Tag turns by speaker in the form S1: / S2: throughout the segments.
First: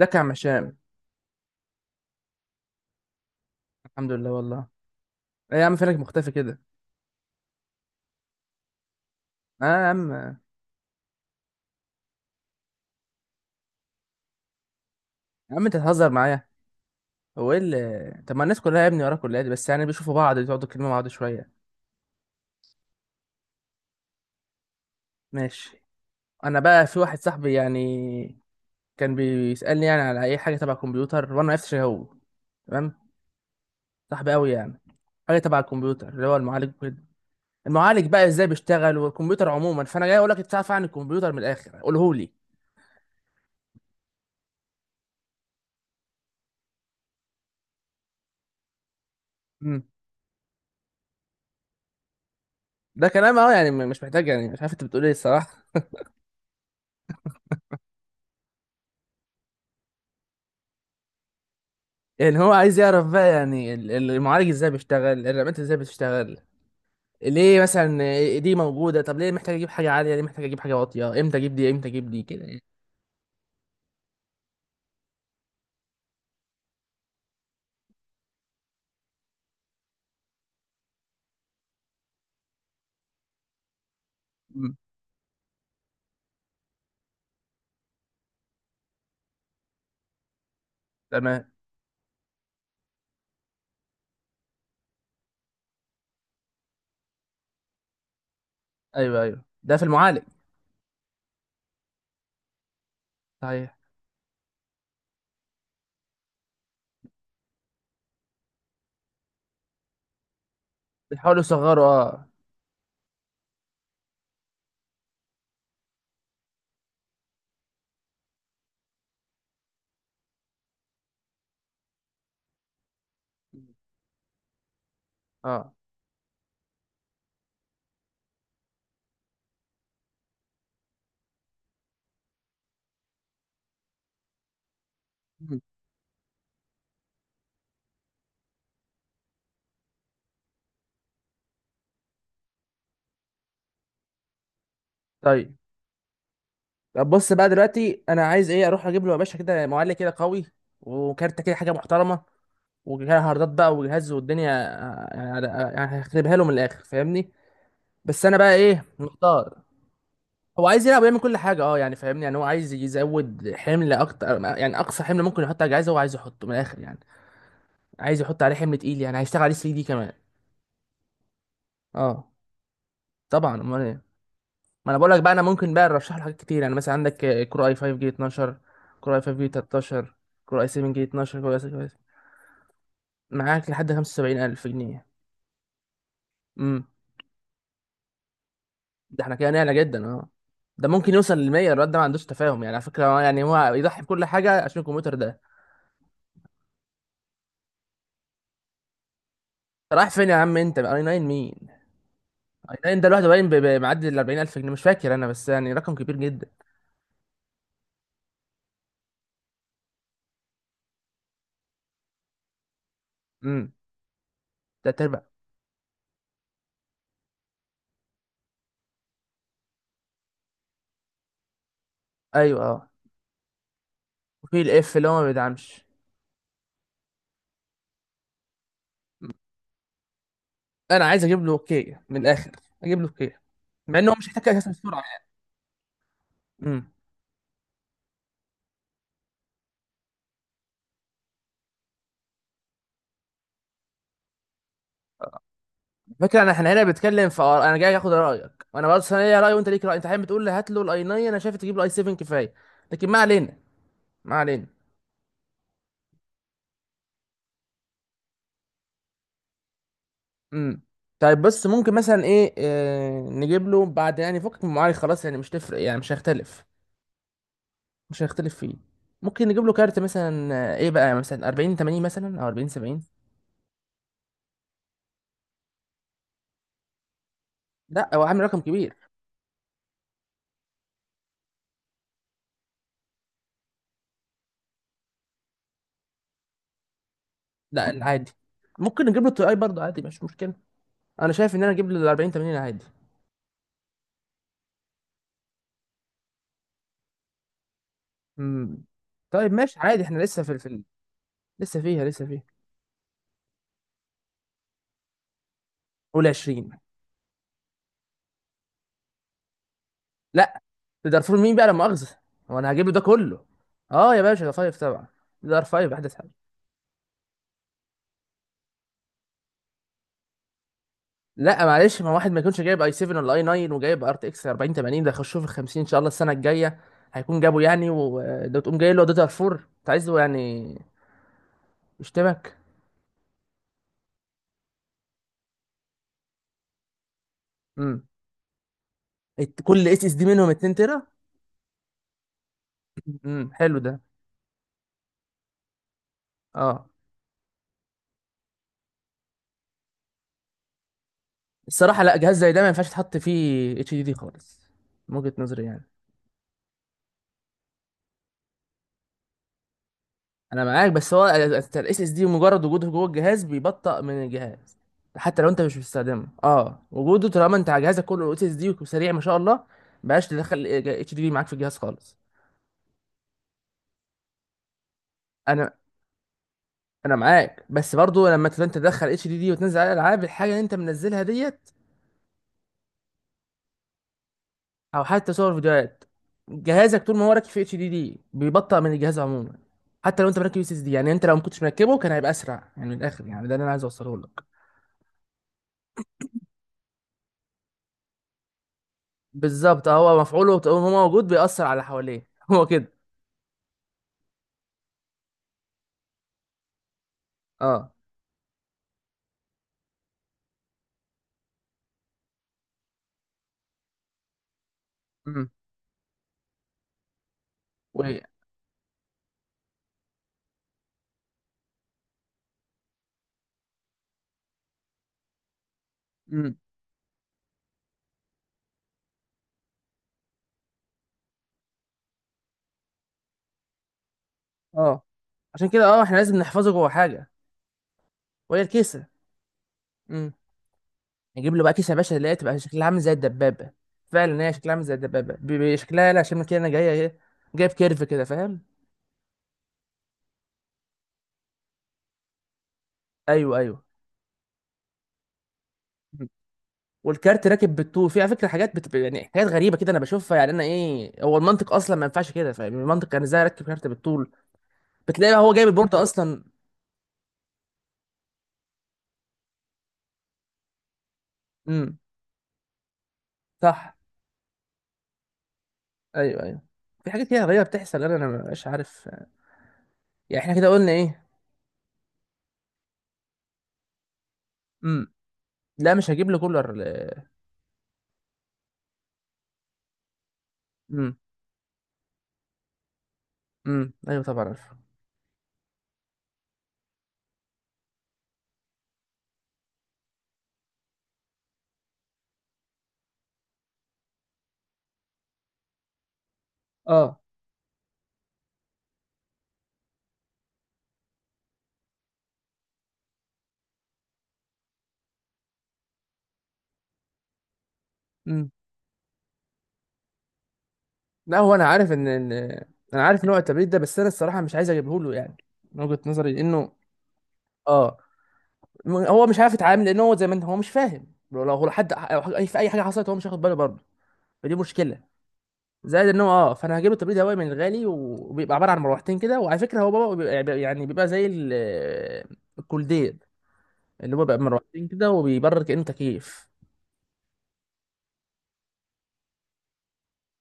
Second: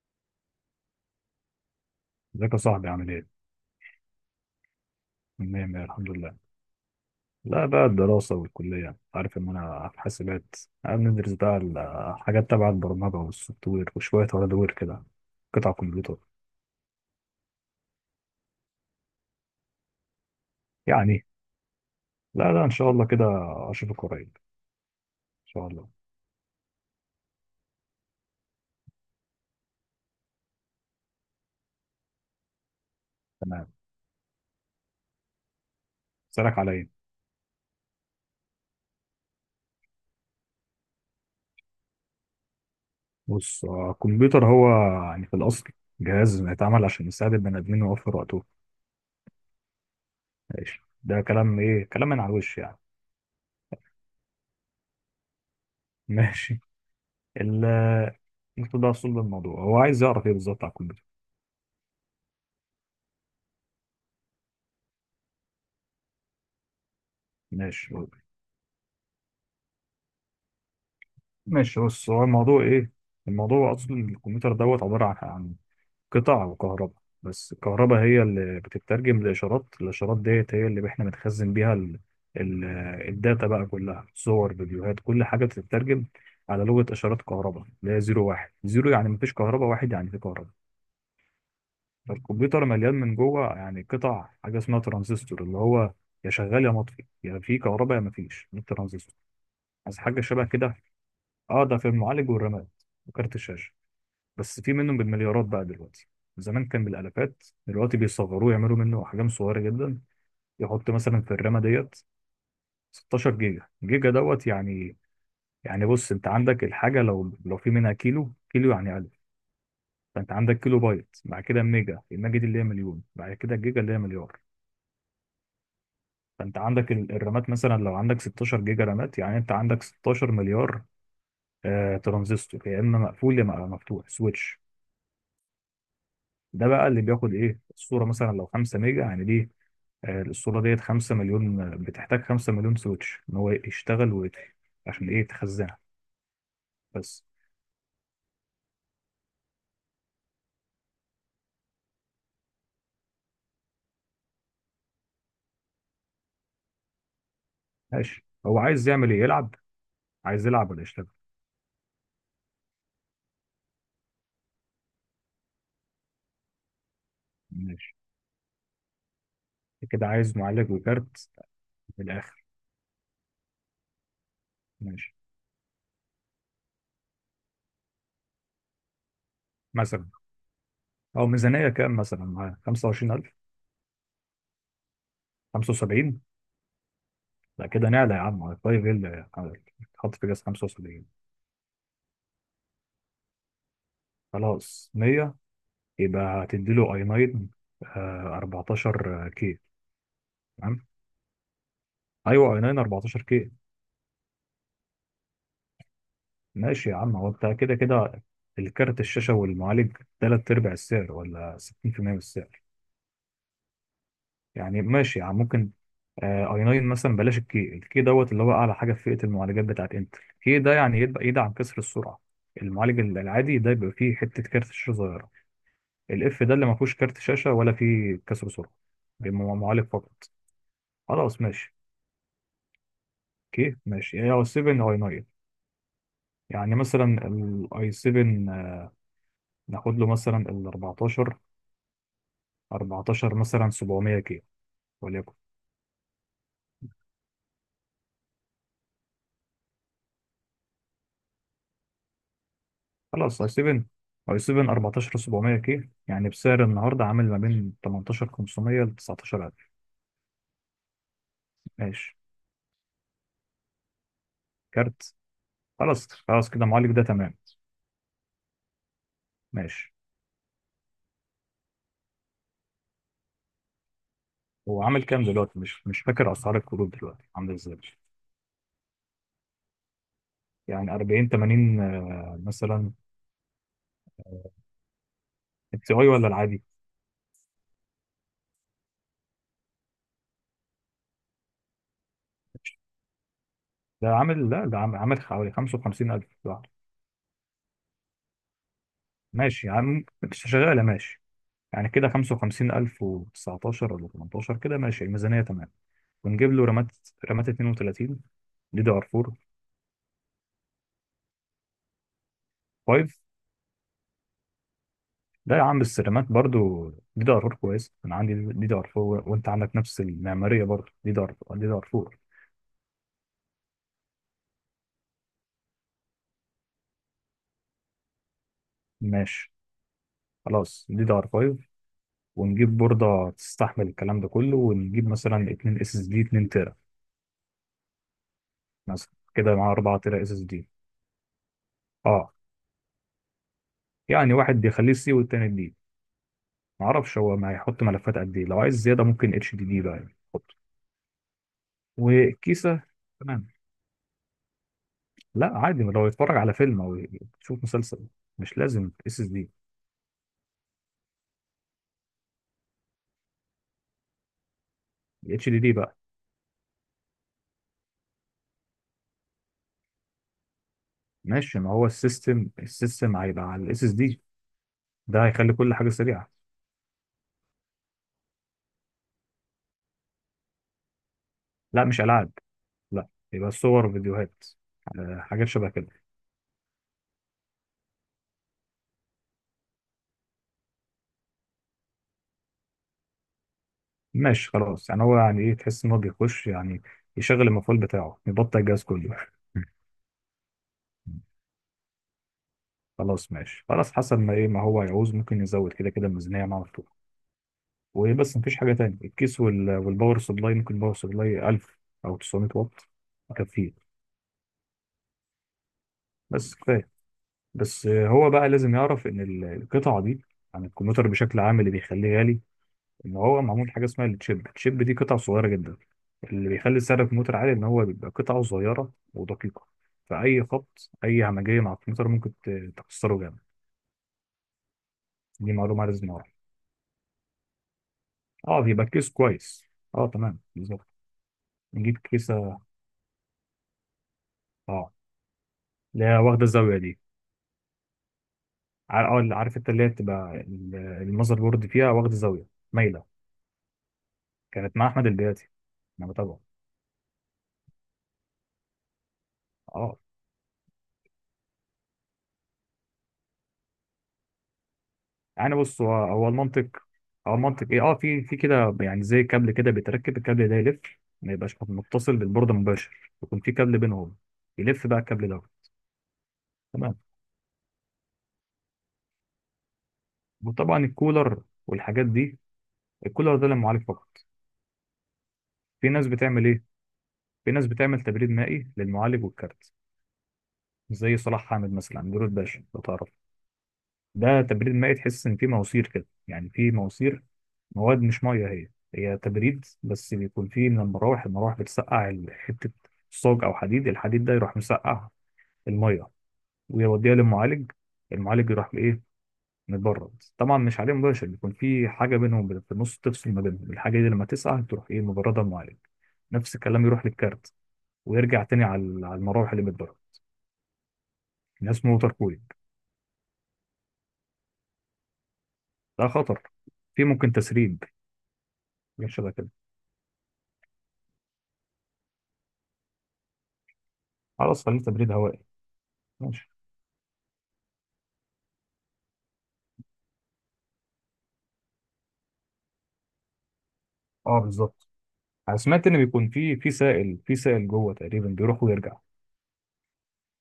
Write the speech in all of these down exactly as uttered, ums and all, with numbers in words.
S1: ازيك يا عم هشام؟
S2: ازيك يا صاحبي عامل ايه؟
S1: الحمد لله والله. ايه يا
S2: مية
S1: عم،
S2: مية
S1: فينك
S2: الحمد
S1: مختفي
S2: لله.
S1: كده؟
S2: لا بقى الدراسة والكلية، عارف ان
S1: اه يا
S2: انا في
S1: عم، يا
S2: حاسبات قاعد ندرس بقى. الحاجات تبع البرمجة والسوفت وير وشوية هاردوير وير كده،
S1: عم
S2: قطع
S1: انت تهزر
S2: كمبيوتر.
S1: معايا. هو ايه اللي، طب ما الناس كلها يا ابني وراك، كلها دي بس يعني بيشوفوا بعض، بيقعدوا يكلموا بعض
S2: يعني،
S1: شويه.
S2: لا لا ان شاء الله كده، اشوفك قريب ان شاء
S1: ماشي.
S2: الله.
S1: انا بقى في واحد صاحبي يعني، كان بيسالني يعني على اي حاجه تبع الكمبيوتر وانا ما عرفتش إيه هو. تمام.
S2: تمام.
S1: صاحبي قوي يعني. حاجه تبع الكمبيوتر، اللي هو
S2: اسألك على
S1: المعالج وكده.
S2: ايه؟
S1: المعالج بقى ازاي بيشتغل والكمبيوتر عموما، فانا جاي اقول لك انت تعرف عن الكمبيوتر من الاخر قوله لي.
S2: بص آه، الكمبيوتر هو يعني في الاصل جهاز يتعمل عشان يساعد البني ادمين ويوفر وقته.
S1: مم.
S2: ماشي، ده كلام ايه؟ كلام من على الوش يعني.
S1: ده كلام اهو، يعني مش محتاج، يعني مش عارف انت بتقول ايه الصراحه.
S2: ماشي. ال- انت ده اصل الموضوع، هو عايز يعرف ايه بالظبط على الكمبيوتر؟
S1: يعني هو عايز يعرف بقى، يعني ال- ال- المعالج ازاي بيشتغل، الرامات ازاي بتشتغل. ليه
S2: ماشي
S1: مثلا دي موجودة؟ طب ليه محتاج اجيب حاجة عالية؟ ليه محتاج اجيب حاجة واطية؟ امتى اجيب دي،
S2: ماشي،
S1: امتى
S2: بص
S1: اجيب دي،
S2: هو
S1: كده
S2: الموضوع
S1: يعني.
S2: ايه. الموضوع اصلا الكمبيوتر دوت عباره عن عن قطع وكهرباء، بس الكهرباء هي اللي بتترجم لاشارات، الاشارات ديت هي اللي احنا بنخزن بيها ال... ال... الداتا بقى، كلها صور
S1: مم.
S2: فيديوهات، كل حاجه بتترجم على لغه اشارات كهرباء، اللي هي زيرو واحد، زيرو يعني مفيش كهرباء، واحد يعني في كهرباء.
S1: تمام.
S2: فالكمبيوتر مليان من جوه يعني قطع، حاجه اسمها ترانزستور، اللي هو يا شغال يا مطفي، يا في كهرباء يا مفيش، ده الترانزستور.
S1: ايوه ايوه، ده في
S2: عايز حاجه
S1: المعالج.
S2: شبه كده. اه ده في المعالج والرامات وكارت الشاشه.
S1: صحيح.
S2: بس في منهم بالمليارات بقى دلوقتي، زمان كان بالالافات، دلوقتي بيصغروه، يعملوا منه احجام صغيره جدا، يحط مثلا في
S1: بيحاولوا
S2: الرامه
S1: يصغروا،
S2: ديت
S1: اه.
S2: ستاشر جيجا. جيجا دوت يعني، يعني بص انت عندك الحاجه، لو لو في منها كيلو كيلو يعني الف، فانت عندك كيلو بايت، بعد كده ميجا، الميجا دي اللي هي مليون، بعد كده الجيجا اللي هي مليار.
S1: اه.
S2: فانت عندك ال- الرامات مثلا، لو عندك ستاشر جيجا رامات يعني انت عندك ستاشر مليار آه ترانزستور، يا اما مقفول يا اما مفتوح، سويتش.
S1: مم.
S2: ده بقى اللي بياخد ايه الصوره، مثلا لو خمسة ميجا يعني دي آه، الاسطوره ديت خمسة مليون، بتحتاج خمسة مليون سويتش ان هو يشتغل ويطفي عشان ايه؟
S1: طيب.
S2: تخزنها.
S1: طب
S2: بس.
S1: بص بقى دلوقتي، انا عايز ايه؟ اروح اجيب له يا باشا كده معالج كده قوي، وكارتة كده حاجة محترمة، وجهاز هاردات بقى وجهاز والدنيا آه، يعني، يعني هخربها له من الاخر، فاهمني. بس
S2: ماشي،
S1: انا بقى
S2: هو
S1: ايه؟
S2: عايز يعمل ايه؟ يلعب؟
S1: محتار.
S2: عايز
S1: هو
S2: يلعب ولا
S1: عايز يلعب
S2: يشتغل؟
S1: ويعمل كل حاجه اه، يعني فاهمني، يعني هو عايز يزود حمل اكتر، يعني اقصى حمل ممكن يحط على الجهاز هو عايز يحطه من الاخر يعني.
S2: ماشي،
S1: عايز يحط عليه حمل تقيل، يعني هيشتغل عليه تلاتة دي
S2: كده
S1: كمان.
S2: عايز معالج وكارت من
S1: اه،
S2: الاخر.
S1: طبعا امال ايه. ما انا بقول
S2: ماشي.
S1: لك بقى، انا ممكن بقى ارشح له حاجات كتير، يعني مثلا عندك آه، كور اي خمسة جيل اتناشر، كور اي خمسة جيل
S2: مثلا
S1: تلتاشر، كور اي سبعة جيل
S2: او
S1: اتناشر، كور اي
S2: ميزانيه
S1: سبعة.
S2: كام مثلا؟ معاه خمسة وعشرين الف؟
S1: معاك لحد خمسة وسبعين الف جنيه.
S2: خمسة وسبعين؟
S1: امم
S2: لا كده نعلى يا عم على طيب
S1: ده
S2: ايه!
S1: احنا كده نعلى جدا
S2: تحط في
S1: اه.
S2: جهاز
S1: ده
S2: خمسة وسبعين!
S1: ممكن يوصل ل ميه. الواد ده ما عندوش تفاهم يعني، على فكره هو يعني، هو يضحي بكل حاجه عشان
S2: خلاص
S1: الكمبيوتر
S2: مية،
S1: ده.
S2: يبقى هتديله اي 9 14 كي.
S1: رايح فين يا عم انت؟
S2: تمام،
S1: اي تسعة مين؟
S2: ايوه اي ناين
S1: باين ده
S2: 14
S1: لوحده باين
S2: كي.
S1: ب- ب- معدي ال اربعين الف جنيه، مش فاكر انا بس يعني رقم كبير جدا.
S2: ماشي يا عم، هو انت كده كده الكارت الشاشة والمعالج تلات أرباع السعر ولا ستين في المية من السعر.
S1: امم
S2: يعني
S1: تلات
S2: ماشي
S1: ارباع.
S2: يا عم، ممكن آه، اي 9 مثلا، بلاش الكي، الكي دوت اللي هو أعلى حاجة في فئة المعالجات بتاعت انتل، الكي ده يعني يبقى يدعم كسر السرعة.
S1: ايوه اه.
S2: المعالج العادي ده بيبقى فيه حتة
S1: وفي
S2: كارت شاشة
S1: الاف اللي هو ما
S2: صغيرة.
S1: بيدعمش.
S2: الاف ده اللي ما فيهوش كارت شاشة ولا فيه كسر سرعة،
S1: مم.
S2: بيبقى معالج فقط.
S1: انا عايز
S2: خلاص
S1: اجيب له
S2: ماشي.
S1: كيا من الاخر. اجيب له كيا،
S2: اوكي
S1: مع ان هو
S2: ماشي،
S1: مش
S2: يا
S1: محتاج اساسا
S2: سفن اي
S1: بسرعه يعني.
S2: ناين. يعني
S1: امم
S2: مثلا الاي سفن، ناخد له مثلا ال اربعتاشر، اربعتاشر مثلا سبعميه كيلو وليكن.
S1: فكره، انا احنا هنا بنتكلم في آراء. انا جاي اخد رايك، وانا بس انا ليا راي وانت ليك راي. انت حابب تقول لي هات له الاي تسعة، انا شايف تجيب له اي سبعة كفايه. لكن ما
S2: خلاص اي
S1: علينا،
S2: سبعة.
S1: ما
S2: اي سبعة
S1: علينا
S2: اربعتاشر سبعمائة كيلو يعني بسعر النهارده عامل ما بين تمنتاشر وخمسميه ل تسعتاشر الف.
S1: امم طيب بص، ممكن
S2: ماشي.
S1: مثلا ايه آه نجيب له بعد يعني فكك من المعالج،
S2: كارت.
S1: خلاص يعني مش تفرق يعني
S2: خلاص
S1: مش
S2: خلاص كده
S1: هيختلف.
S2: المعالج ده تمام.
S1: مش هنختلف فيه. ممكن نجيب له
S2: ماشي،
S1: كارت مثلا آه، ايه بقى، مثلا اربعين تمانين مثلا، او اربعين سبعين.
S2: هو عامل كام دلوقتي؟ مش مش فاكر اسعار الكروت دلوقتي عامله ازاي.
S1: لا هو عامل رقم كبير.
S2: يعني اربعين تمانين آه، مثلا. التي اي ولا العادي؟
S1: لا عادي. ممكن نجيب له التي اي برضه عادي، مش مشكله. انا شايف ان انا اجيب له ال اربعين تمانين عادي.
S2: ده عامل، لا ده عامل، عامل حوالي خمسة وخمسين الف لوحده.
S1: امم طيب
S2: ماشي،
S1: ماشي عادي،
S2: يعني
S1: احنا لسه
S2: مش
S1: في
S2: شغاله،
S1: الفيلم.
S2: ماشي
S1: لسه
S2: يعني
S1: فيها،
S2: كده
S1: لسه فيها
S2: خمسة وخمسين الف وتسعتاشر ولا تمنتاشر كده، ماشي الميزانيه تمام.
S1: قول
S2: ونجيب له
S1: عشرين.
S2: رامات. رامات اتنين وتلاتين دي دي ار فور.
S1: لا، ده دارفور مين بقى لا مؤاخذه؟ هو انا هجيب له ده
S2: خمسة.
S1: كله؟ اه يا باشا، ده خمسة طبعا.
S2: لا
S1: ده
S2: يا عم
S1: خمسة
S2: بس
S1: احدث
S2: الرامات
S1: حاجه.
S2: برضو دي دي ار فور كويس، انا عندي دي دي ار فور، وانت عندك نفس المعماريه برضو دي دي ار
S1: لا
S2: دي دي ار
S1: معلش، ما
S2: فور.
S1: واحد ما يكونش جايب اي سبعة ولا اي تسعة وجايب ار تي اكس اربعين تمانين ده، يخشوه في ال الخمسين ان شاء الله السنه الجايه هيكون جابه يعني، وده تقوم جاي له داتا
S2: ماشي
S1: اربعة؟ انت عايز له يعني
S2: خلاص دي دي ار فايف.
S1: يشتمك.
S2: ونجيب بورده تستحمل الكلام ده كله، ونجيب مثلا اتنين اس اس دي اتنين تيرا
S1: امم
S2: مثلا، كده
S1: الت-
S2: مع
S1: كل
S2: اربعة
S1: اس اس
S2: تيرا
S1: دي
S2: اس اس
S1: منهم
S2: دي.
S1: اتنين تيرا.
S2: اه
S1: امم حلو ده،
S2: يعني واحد بيخليه سي والتاني دي،
S1: اه.
S2: معرفش هو ما هيحط ملفات قد ايه، لو عايز زياده ممكن اتش دي دي بقى يعني يحط.
S1: الصراحه لا، جهاز زي ده ما
S2: وكيسه.
S1: ينفعش تحط
S2: تمام.
S1: فيه اتش دي دي خالص. من وجهه
S2: لا
S1: نظري
S2: عادي،
S1: يعني.
S2: لو يتفرج على فيلم او يشوف مسلسل مش لازم اس اس دي.
S1: انا معاك، بس هو الاس اس دي مجرد وجوده جوه الجهاز بيبطئ من الجهاز. حتى لو
S2: اتش دي
S1: انت
S2: دي
S1: مش
S2: بقى.
S1: بتستخدمه اه، وجوده طالما انت على جهازك كله اس اس دي وسريع ما شاء الله، بلاش تدخل اتش دي دي معاك في
S2: ماشي، ما
S1: الجهاز
S2: هو
S1: خالص.
S2: السيستم، السيستم هيبقى على الاس اس دي، ده هيخلي كل
S1: انا
S2: حاجه سريعه.
S1: انا معاك، بس برضو لما تبقى انت تدخل اتش دي دي وتنزل عليها العاب، الحاجه اللي انت منزلها ديت،
S2: لا مش العاب. لا. يبقى صور فيديوهات
S1: او
S2: آه،
S1: حتى
S2: حاجات
S1: صور
S2: شبه
S1: فيديوهات،
S2: كده.
S1: جهازك طول ما هو راكب في اتش دي دي بيبطئ من الجهاز عموما. حتى لو انت مركب اس اس دي، يعني انت لو ما كنتش مركبه كان هيبقى اسرع، يعني من الاخر يعني، ده اللي انا عايز اوصله لك.
S2: ماشي خلاص، يعني هو يعني ايه؟ تحس ان هو بيخش يعني يشغل المفعول بتاعه يبطل الجهاز كله.
S1: بالظبط آه، هو مفعوله طول ما هو موجود بيأثر على اللي حواليه هو كده.
S2: خلاص ماشي. خلاص حسب ما ايه ما هو يعوز، ممكن يزود كده كده الميزانيه معاه.
S1: اه.
S2: وايه بس، مفيش حاجه تانية. الكيس وال... والباور سبلاي، ممكن باور سبلاي الف او تسعميه واط يكفيه.
S1: امم
S2: بس كفايه. بس
S1: و
S2: هو بقى لازم يعرف ان ال- القطعه دي عن الكمبيوتر بشكل عام، اللي بيخليه غالي ان هو معمول حاجه اسمها التشيب، التشيب دي قطعه صغيره جدا، اللي
S1: امم
S2: بيخلي سعر الكمبيوتر عالي ان هو بيبقى قطعه صغيره ودقيقه. فاي خبط، اي همجيه مع الكمبيوتر، ممكن ت- تكسره جامد.
S1: اه،
S2: دي
S1: عشان كده
S2: معلومه
S1: اه
S2: لازم
S1: احنا
S2: نعرفها.
S1: لازم نحفظه جوه حاجه، وهي
S2: اه بيبقى
S1: الكيسه.
S2: الكيس كويس. اه
S1: امم
S2: تمام بالظبط.
S1: نجيب له بقى كيسه يا
S2: نجيب
S1: باشا اللي هي تبقى
S2: كيسه.
S1: شكلها عامل زي الدبابه. فعلا هي شكلها عامل
S2: اه،
S1: زي الدبابه، ب- ب- شكلها
S2: لا
S1: لا،
S2: واخده
S1: عشان كده انا
S2: الزاويه
S1: جايه
S2: دي.
S1: ايه، جايب كيرف كده فاهم.
S2: ع- اه، عارف انت اللي هي بتبقى ال- المذر بورد فيها واخد زاويه مايله،
S1: ايوه ايوه.
S2: كانت مع احمد البياتي انا
S1: مم.
S2: بتابعه.
S1: والكارت راكب بالطول، في على فكره حاجات بت... يعني حاجات غريبه كده
S2: اه
S1: انا بشوفها، يعني انا ايه هو المنطق اصلا؟ ما ينفعش كده فاهم؟ المنطق كان ازاي اركب كارت بالطول؟ بتلاقي هو
S2: يعني
S1: جايب
S2: بص، هو
S1: البورده
S2: هو
S1: اصلا.
S2: المنطق، هو المنطق ايه، اه في في كده يعني زي كابل كده بيتركب، الكابل ده يلف، ما يبقاش
S1: امم
S2: متصل بالبورده مباشر، يكون في كابل
S1: صح.
S2: بينهم يلف بقى الكابل ده.
S1: ايوه ايوه.
S2: تمام.
S1: في حاجات كده غريبه بتحصل، انا انا مبقاش عارف. يعني احنا كده
S2: وطبعا
S1: قلنا ايه؟
S2: الكولر والحاجات دي، الكولر ده للمعالج فقط.
S1: امم
S2: في
S1: لا
S2: ناس
S1: مش هجيب لي
S2: بتعمل ايه؟
S1: كولر ل-
S2: في ناس بتعمل تبريد مائي للمعالج والكارت،
S1: امم
S2: زي صلاح حامد مثلا، نور الباشا لو تعرف.
S1: امم ايوه
S2: ده
S1: طبعا
S2: تبريد
S1: عارفه.
S2: مائي، تحس ان في مواسير كده، يعني في مواسير مواد مش ميه هي، هي تبريد بس بيكون فيه من المراوح، المراوح بتسقع ال- حته صاج او حديد، الحديد ده يروح مسقع الميه ويوديها
S1: اه.
S2: للمعالج. المعالج يروح بايه؟ مبرد، طبعا مش عليه مباشر، بيكون في حاجه بينهم بت- في النص تفصل ما بينهم، الحاجه دي لما تسقع تروح ايه؟ مبرده المعالج. نفس الكلام يروح للكارت، ويرجع
S1: امم
S2: تاني على ال- على المراوح اللي بتبرد.
S1: لا، هو انا
S2: ده اسمه
S1: عارف ان
S2: ووتر
S1: ان
S2: كولينج.
S1: انا عارف نوع التبريد ده، بس انا الصراحه مش عايز اجيبه له يعني، من وجهه
S2: ده
S1: نظري
S2: خطر،
S1: لانه
S2: في ممكن تسريب،
S1: اه م-
S2: حاجات
S1: هو
S2: شبه
S1: مش
S2: كده.
S1: عارف يتعامل، لان هو زي ما انت هو مش فاهم، لو لو حد أو حاجة- اي في اي حاجه حصلت هو مش هياخد باله برضه. فدي
S2: خلاص خليه
S1: مشكله.
S2: تبريد هوائي.
S1: زائد ان هو
S2: ماشي.
S1: اه، فانا هجيب له تبريد هوائي من الغالي، وبيبقى عباره عن مروحتين كده، وعلى فكره هو بابا بيبقى يعني، بيبقى زي ال- الكولدير، اللي هو بقى
S2: اه
S1: مروحتين
S2: بالظبط.
S1: كده
S2: انا
S1: وبيبرر كأنه
S2: سمعت ان بيكون
S1: تكييف.
S2: في في سائل، في سائل جوه تقريبا بيروح ويرجع،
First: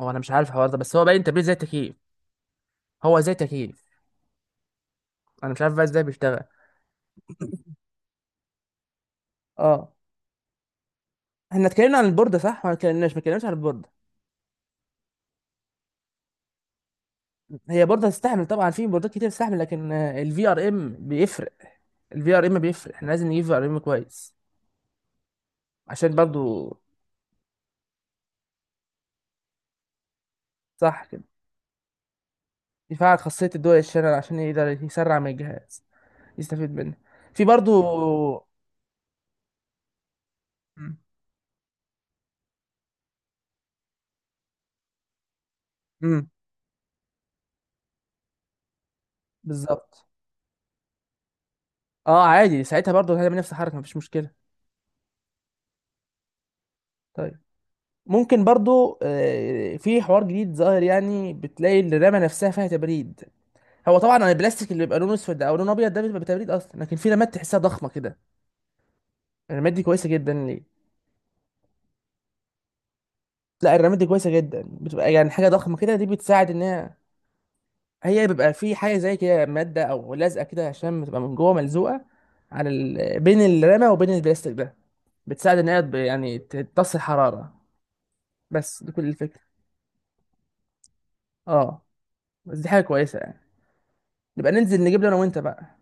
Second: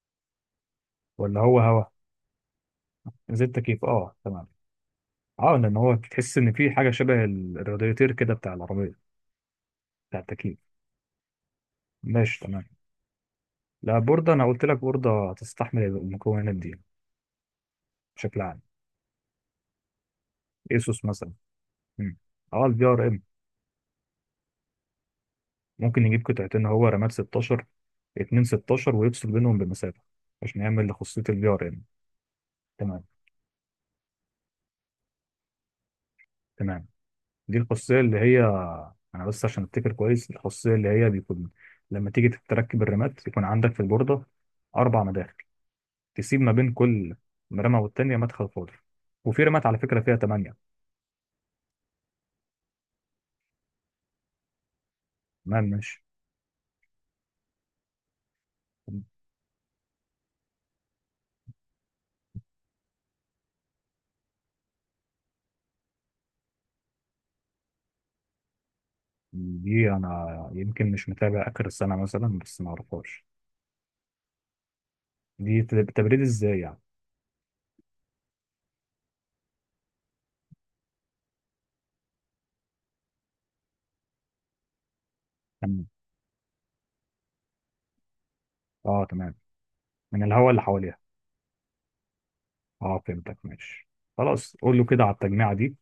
S1: هو انا مش عارف الحوار ده، بس هو باين
S2: ولا
S1: تبريد زي
S2: هو هوا.
S1: التكييف. هو زي
S2: زي
S1: تكييف.
S2: التكييف. اه تمام.
S1: انا
S2: اه
S1: مش عارف
S2: لان
S1: بقى
S2: هو
S1: ازاي
S2: تحس
S1: بيشتغل.
S2: ان في حاجه شبه ال- الرادياتير كده بتاع العربيه،
S1: اه.
S2: بتاع التكييف.
S1: احنا اتكلمنا عن البوردة
S2: ماشي
S1: صح
S2: تمام.
S1: ولا اتكلمناش؟ ما اتكلمناش عن البوردة.
S2: لا بورده، انا قلت لك بورده تستحمل المكونات دي
S1: هي بوردة
S2: بشكل
S1: تستحمل
S2: عام،
S1: طبعا، في بوردات كتير تستحمل، لكن الفي ار ام
S2: ايسوس مثلا.
S1: بيفرق.
S2: مم.
S1: الفي ار ام
S2: اه البي
S1: بيفرق، احنا
S2: ار ام.
S1: لازم نجيب في ار ام كويس.
S2: ممكن
S1: عشان
S2: يجيب قطعتين
S1: برضو،
S2: هو، رامات ستاشر، اتنين ستاشر ويفصل بينهم بمسافه، عشان يعمل
S1: صح كده.
S2: لخاصيه البي ار ام. تمام.
S1: يفعل خاصية الدول الشانل، عشان يقدر يسرع من الجهاز، يستفيد
S2: تمام.
S1: منه. في
S2: دي الخاصية اللي
S1: برضو.
S2: هي، أنا بس عشان أفتكر كويس، الخاصية اللي هي بيكون لما تيجي تركب الرمات يكون عندك في البوردة أربع مداخل،
S1: امم
S2: تسيب ما بين كل رمة والتانية مدخل فاضي. وفي رمات على فكرة
S1: بالظبط.
S2: فيها تمانية.
S1: اه عادي، ساعتها برضو هتعمل نفس الحركة مفيش مشكلة.
S2: تمام ماشي.
S1: طيب، ممكن برضو آه، في حوار جديد ظاهر، يعني بتلاقي الرمة نفسها فيها تبريد. هو طبعا البلاستيك اللي بيبقى لونه اسود او لونه ابيض، ده بيبقى تبريد اصلا، لكن في رمات تحسها ضخمه كده. الرمات دي
S2: دي
S1: كويسه جدا
S2: أنا
S1: ليه؟
S2: يمكن مش متابع آخر السنة مثلا، بس ما أعرفهاش.
S1: لا الرمات دي كويسه جدا، بتبقى يعني حاجه
S2: دي
S1: ضخمه
S2: تب-
S1: كده، دي
S2: تبريد
S1: بتساعد
S2: إزاي
S1: ان
S2: يعني؟
S1: هي، هي بيبقى في حاجه زي كده، ماده او لازقه كده، عشان بتبقى من جوه ملزوقه على ال... بين الرمه وبين البلاستيك ده، بتساعد ان هي
S2: تمام.
S1: تب- يعني تمتص الحراره. بس دي
S2: أه
S1: كل
S2: تمام،
S1: الفكره.
S2: من الهواء اللي حواليها.
S1: اه. بس دي حاجه
S2: أه
S1: كويسه
S2: فهمتك
S1: يعني.
S2: ماشي.
S1: نبقى
S2: خلاص قول
S1: ننزل
S2: له
S1: نجيب
S2: كده
S1: له
S2: على
S1: انا وانت
S2: التجميعة
S1: بقى.
S2: دي.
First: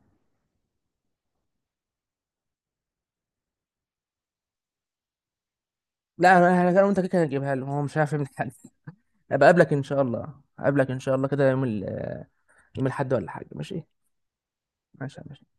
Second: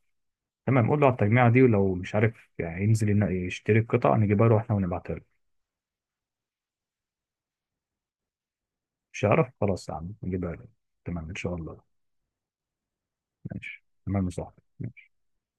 S2: تمام، قول له على التجميعة دي، ولو مش عارف يعني ينزل ينا- يشتري القطع، نجيبها له احنا ونبعتها له.
S1: لا، انا انا أنا وانت كده كده هنجيبها له، هو مش عارف يعمل حاجه.
S2: مش هعرف
S1: ابقى اقابلك ان
S2: خلاص يا
S1: شاء
S2: عم
S1: الله،
S2: نجيبها لك.
S1: اقابلك ان شاء الله
S2: تمام ان
S1: كده
S2: شاء
S1: يوم ال،
S2: الله.
S1: يوم الاحد ولا حاجه؟ ماشي.
S2: ماشي تمام يا صاحبي.
S1: ماشي يا باشا.